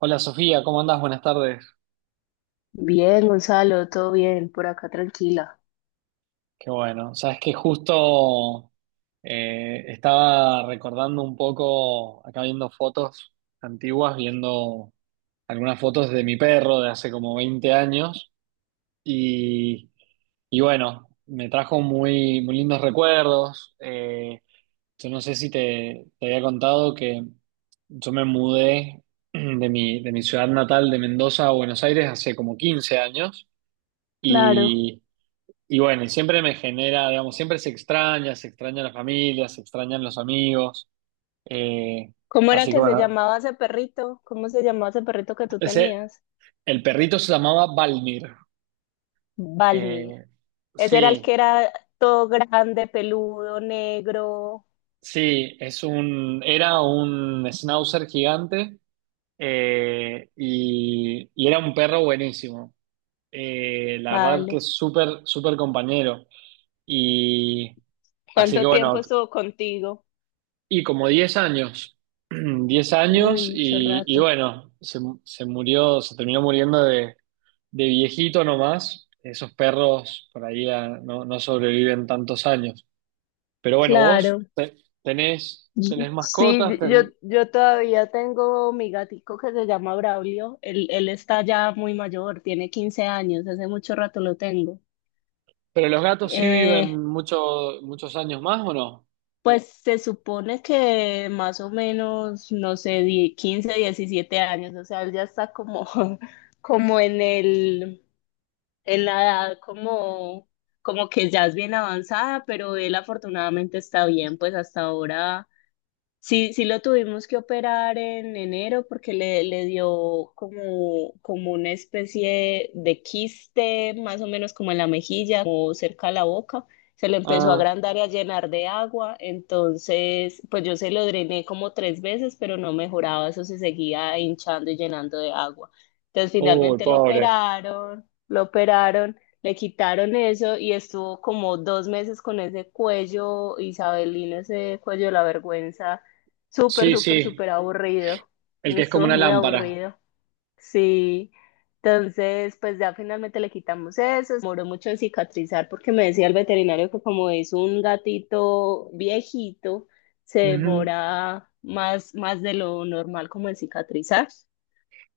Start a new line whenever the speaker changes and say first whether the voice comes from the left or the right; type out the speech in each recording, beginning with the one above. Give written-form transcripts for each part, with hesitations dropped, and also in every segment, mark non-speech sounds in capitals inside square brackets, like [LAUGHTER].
right: Hola Sofía, ¿cómo andás? Buenas tardes.
left: Bien, Gonzalo, todo bien, por acá tranquila.
right: Qué bueno. Sabes que justo estaba recordando un poco, acá viendo fotos antiguas, viendo algunas fotos de mi perro de hace como 20 años y, y bueno, me trajo muy, muy lindos recuerdos. Yo no sé si te había contado que yo me mudé [CLEARS THROAT] de de mi ciudad natal de Mendoza a Buenos Aires hace como 15 años.
left: Claro.
right: y Y bueno, y siempre me genera, digamos, siempre se extraña la familia, se extrañan los amigos. eh,
left: ¿Cómo era
right: Así que
left: que se
right: bueno,
left: llamaba ese perrito? ¿Cómo se llamaba ese perrito que tú
right: ese,
left: tenías?
right: el perrito se llamaba Balmir. Eh,
left: Balmir. Ese era el que
right: sí,
left: era todo grande, peludo, negro.
right: sí, es era un schnauzer gigante, y era un perro buenísimo. La verdad que
left: Vale.
right: es súper, súper compañero. Y así que
left: ¿Cuánto tiempo
right: bueno,
left: estuvo contigo?
right: y como 10 años. [CLEARS THROAT] diez
left: Uy,
right: años
left: mucho
right: y
left: rato.
right: bueno, se murió, se terminó muriendo de viejito nomás. Esos perros por ahí no, no sobreviven tantos años. Pero bueno, vos
left: Claro.
right: tenés, tenés
left: Sí,
right: mascotas,
left: yo, yo todavía tengo mi gatico que se llama Braulio. Él está ya muy mayor, tiene 15 años, hace mucho rato lo tengo.
right: pero los gatos sí viven
left: Eh,
right: muchos muchos años más, ¿o no?
left: Pues se supone que más o menos, no sé, 15 17 años, o sea, él ya está como, [LAUGHS] como en la edad, como que ya es bien avanzada, pero él afortunadamente está bien, pues hasta ahora. Sí, sí lo tuvimos que operar en enero porque le dio como una especie de quiste, más o menos como en la mejilla, como cerca de la boca. Se le empezó a
right: Ah,
left: agrandar y a llenar de agua. Entonces, pues yo se lo drené como tres veces, pero no mejoraba. Eso se seguía hinchando y llenando de agua. Entonces,
right: uy,
left: finalmente lo
right: pobre.
left: operaron, lo operaron. Le quitaron eso y estuvo como 2 meses con ese cuello, isabelino, ese cuello de la vergüenza. Súper,
right: Sí,
left: súper,
right: sí,
left: súper aburrido.
right: el que es como
left: Estuvo
right: una
left: muy
right: lámpara.
left: aburrido. Sí. Entonces, pues ya finalmente le quitamos eso. Se demoró mucho en cicatrizar porque me decía el veterinario que como es un gatito viejito, se
right: Ujú.
left: demora más, más de lo normal como en cicatrizar.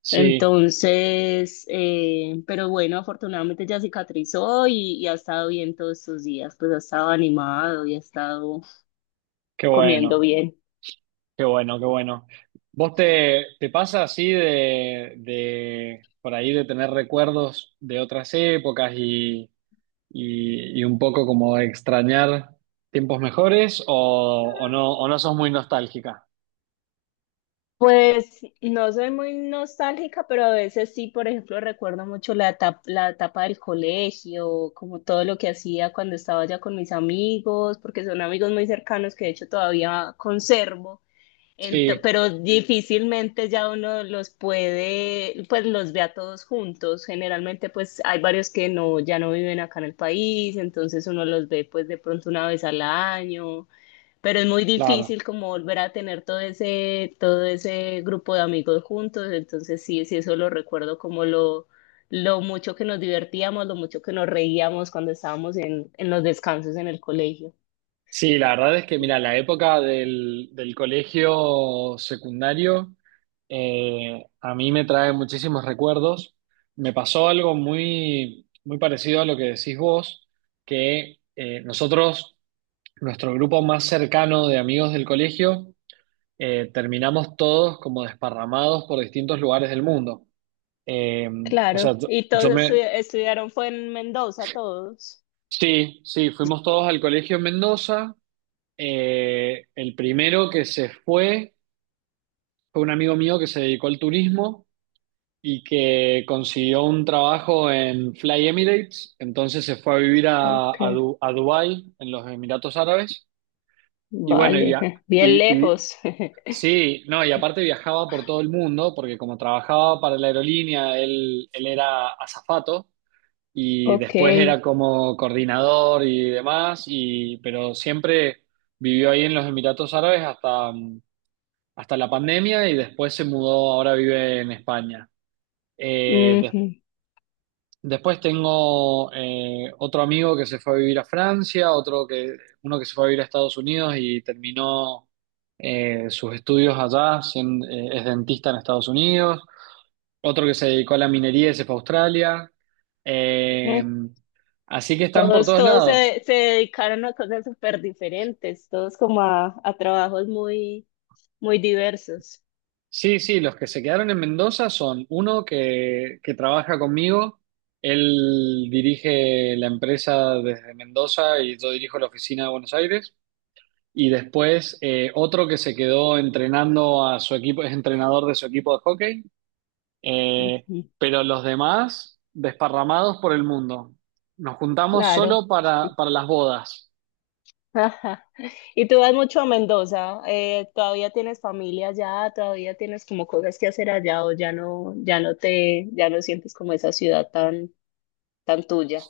right: Sí,
left: Entonces, pero bueno, afortunadamente ya cicatrizó y ha estado bien todos estos días. Pues ha estado animado y ha estado
right: qué
left: comiendo
right: bueno.
left: bien.
right: Qué bueno, qué bueno. ¿Vos te pasa así de por ahí de tener recuerdos de otras épocas y un poco como extrañar tiempos mejores o no sos muy nostálgica?
left: Pues no soy muy nostálgica, pero a veces sí, por ejemplo, recuerdo mucho la etapa del colegio, como todo lo que hacía cuando estaba ya con mis amigos, porque son amigos muy cercanos que de hecho todavía conservo. Ento-
right: Sí,
left: pero difícilmente ya uno los puede, pues los ve a todos juntos. Generalmente pues hay varios que no, ya no viven acá en el país, entonces uno los ve pues de pronto una vez al año, pero es muy
right: claro.
left: difícil como volver a tener todo ese grupo de amigos juntos, entonces sí, sí, eso lo recuerdo como lo mucho que nos divertíamos, lo mucho que nos reíamos cuando estábamos en los descansos en el colegio.
right: Sí, la verdad es que, mira,
left: Sí.
right: la época del, del colegio secundario, a mí me trae muchísimos recuerdos. Me pasó algo muy, muy parecido a lo que decís vos, que nuestro grupo más cercano de amigos del colegio, terminamos todos como desparramados por distintos lugares del mundo. Eh, o
left: Claro,
right: sea,
left: y todos
right: yo me...
left: estudiaron, fue en Mendoza, todos.
right: Sí, sí, fuimos todos al colegio en Mendoza. El primero que se fue... Fue un amigo mío que se dedicó al turismo y que consiguió un trabajo en Fly Emirates, entonces se fue a vivir
left: Ok,
right: a Dubái, en los Emiratos Árabes, y bueno,
left: vale, [LAUGHS] bien
right: y, y-
left: lejos. [LAUGHS]
right: sí, no, y aparte viajaba por todo el mundo, porque como trabajaba para la aerolínea, él era azafato, y
left: Ok,
right: después era como coordinador y demás, y, pero siempre vivió ahí en los Emiratos Árabes hasta, hasta la pandemia y después se mudó, ahora vive en España. Eh, des-
left: ujú.
right: Después tengo otro amigo que se fue a vivir a Francia, uno que se fue a vivir a Estados Unidos y terminó sus estudios allá, es dentista en Estados Unidos, otro que se dedicó a la minería y se fue a Australia. Eh,
left: Mm.
right: Así que están por
left: Todos,
right: todos
left: todos
right: lados.
left: se dedicaron a cosas súper diferentes, todos como a trabajos muy muy diversos.
right: Sí, sí, los que se quedaron en Mendoza son uno que trabaja conmigo, él dirige la empresa desde Mendoza y yo dirijo la oficina de Buenos Aires, y después otro que se quedó entrenando a su equipo, es entrenador de su equipo de hockey, eh,
left: Ujú.
right: pero los demás desparramados por el mundo. Nos juntamos
left: Claro.
right: solo para las bodas.
left: [LAUGHS] Ajá. Y tú vas mucho a Mendoza. ¿Todavía tienes familia allá? ¿Todavía tienes como cosas que hacer allá o ya no sientes como esa ciudad tan, tan tuya?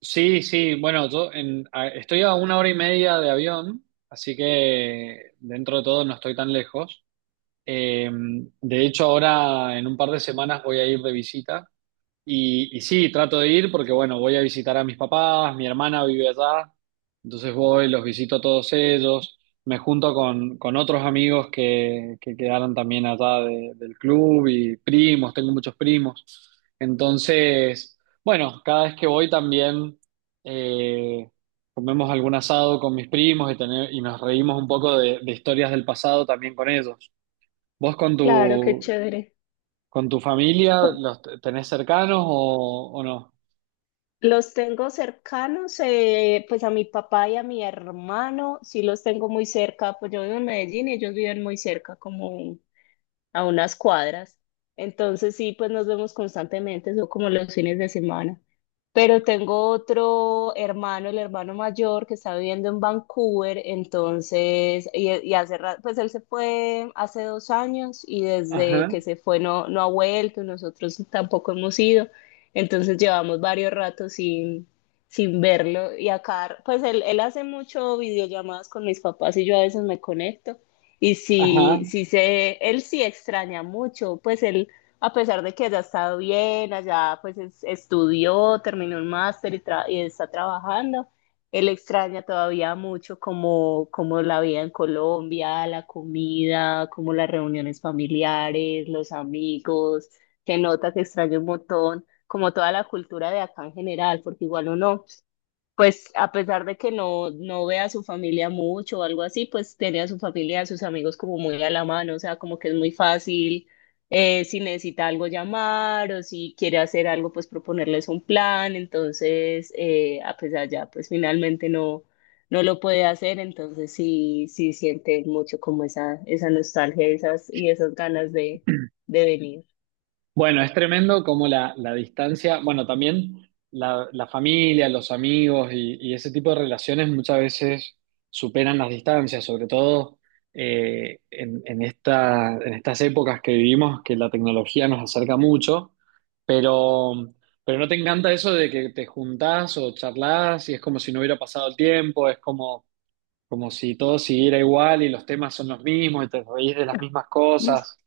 right: Sí, sí, bueno, yo estoy a una hora y media de avión, así que dentro de todo no estoy tan lejos. Eh, de hecho, ahora en un par de semanas voy a ir de visita y sí, trato de ir porque, bueno, voy a visitar a mis papás, mi hermana vive allá, entonces voy, los visito a todos ellos, me junto con otros amigos que quedaron también allá del club y primos, tengo muchos primos. Entonces, bueno, cada vez que voy también eh, comemos algún asado con mis primos y nos reímos un poco de historias del pasado también con ellos. ¿Vos con
left: Claro, qué
right: tu,
left: chévere.
right: ¿Con tu familia los tenés cercanos o no?
left: Los tengo cercanos, pues a mi papá y a mi hermano, sí los tengo muy cerca, pues yo vivo en Medellín y ellos viven muy cerca, como a unas cuadras. Entonces sí, pues nos vemos constantemente, son como los fines de semana. Pero tengo otro hermano, el hermano mayor, que está viviendo en Vancouver, entonces, y hace rato, pues él se fue hace 2 años y desde
right: Ajá,
left: que se fue no, no ha vuelto, nosotros tampoco hemos ido, entonces llevamos varios ratos sin verlo y acá, pues él hace mucho videollamadas con mis papás y yo a veces me conecto y
right: ajá.
left: sí, sí sé, él sí extraña mucho, pues él a pesar de que haya estado bien, allá pues estudió, terminó un máster y, y está trabajando, él extraña todavía mucho como la vida en Colombia, la comida, como las reuniones familiares, los amigos, que nota que extraña un montón, como toda la cultura de acá en general, porque igual uno, pues a pesar de que no, no ve a su familia mucho o algo así, pues tiene a su familia, a sus amigos como muy a la mano, o sea, como que es muy fácil, si necesita algo llamar o si quiere hacer algo, pues proponerles un plan, entonces, a pesar ya, pues finalmente no, no lo puede hacer, entonces sí, sí siente mucho como esa nostalgia, y esas ganas de venir.
right: Bueno, es tremendo como la distancia, bueno, también la familia, los amigos y ese tipo de relaciones muchas veces superan las distancias, sobre todo en esta, en estas épocas que vivimos, que la tecnología nos acerca mucho, pero, pero ¿no te encanta eso de que te juntás o charlás y es como si no hubiera pasado el tiempo? Es como como si todo siguiera igual y los temas son los mismos y te reís de las mismas cosas.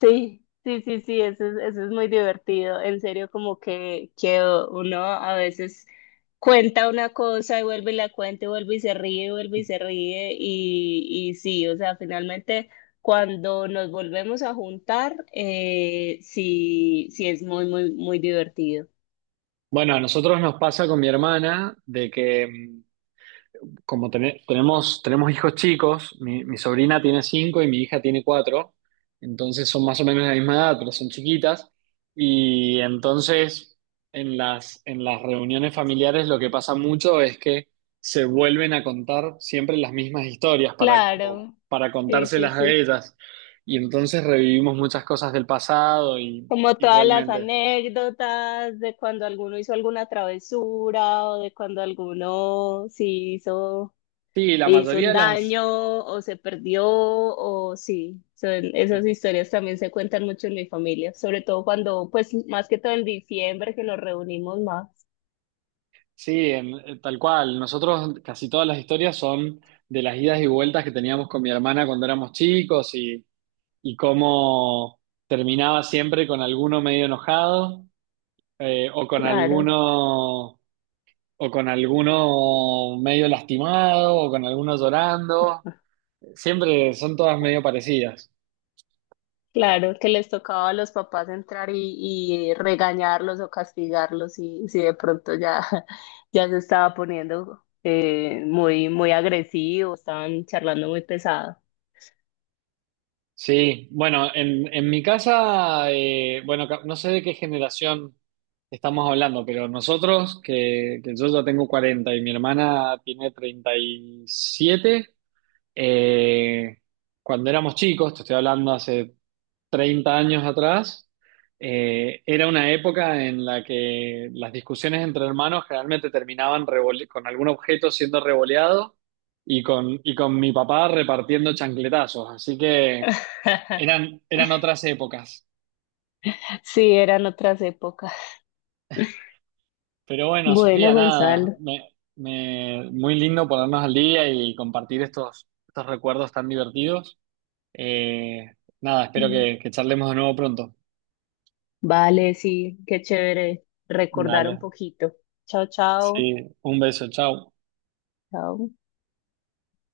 left: Sí, sí, sí, sí, eso es muy divertido. En serio, como que uno a veces cuenta una cosa y vuelve y la cuenta y vuelve y se ríe, y vuelve y se ríe. Y sí, o sea, finalmente cuando nos volvemos a juntar, sí, sí es muy, muy, muy divertido.
right: Bueno, a nosotros nos pasa con mi hermana de que tenemos, tenemos hijos chicos, mi sobrina tiene 5 y mi hija tiene 4, entonces son más o menos de la misma edad, pero son chiquitas. Y entonces en en las reuniones familiares lo que pasa mucho es que se vuelven a contar siempre las mismas historias para, como,
left: Claro,
right: para
left: sí, sí,
right: contárselas a
left: sí.
right: ellas. Y entonces revivimos muchas cosas del pasado
left: Como
right: y
left: todas las
right: realmente.
left: anécdotas de cuando alguno hizo alguna travesura o de cuando alguno sí hizo,
right: Sí, la
left: le hizo
right: mayoría
left: un
right: de las,
left: daño o se perdió o sí, son, esas historias también se cuentan mucho en mi familia, sobre todo cuando, pues más que todo en diciembre que nos reunimos más.
right: sí, tal cual. Nosotros casi todas las historias son de las idas y vueltas que teníamos con mi hermana cuando éramos chicos y cómo terminaba siempre con alguno medio enojado, eh, o con
left: Claro,
right: alguno o con alguno medio lastimado o con alguno llorando. Siempre son todas medio parecidas.
left: claro, que les tocaba a los papás entrar y regañarlos o castigarlos y si de pronto ya, [LAUGHS] ya se estaba poniendo muy, muy agresivo, estaban charlando muy pesado.
right: Sí, bueno, en mi casa, bueno, no sé de qué generación estamos hablando, pero nosotros, que yo ya tengo 40 y mi hermana tiene 37, eh, cuando éramos chicos, te estoy hablando hace 30 años atrás, era una época en la que las discusiones entre hermanos generalmente terminaban con algún objeto siendo revoleado y y con mi papá repartiendo chancletazos, así que...
left: [LAUGHS]
right: Eran, eran otras épocas.
left: Sí, eran otras épocas.
right: Pero bueno,
left: Bueno,
right: Sofía, nada,
left: Gonzalo.
right: muy lindo ponernos al día y compartir estos, estos recuerdos tan divertidos. Eh, Nada, espero que charlemos de nuevo pronto.
left: Vale, sí, qué chévere recordar un
right: Dale,
left: poquito. Chao, chao.
right: sí, un beso, chao.
left: Chao.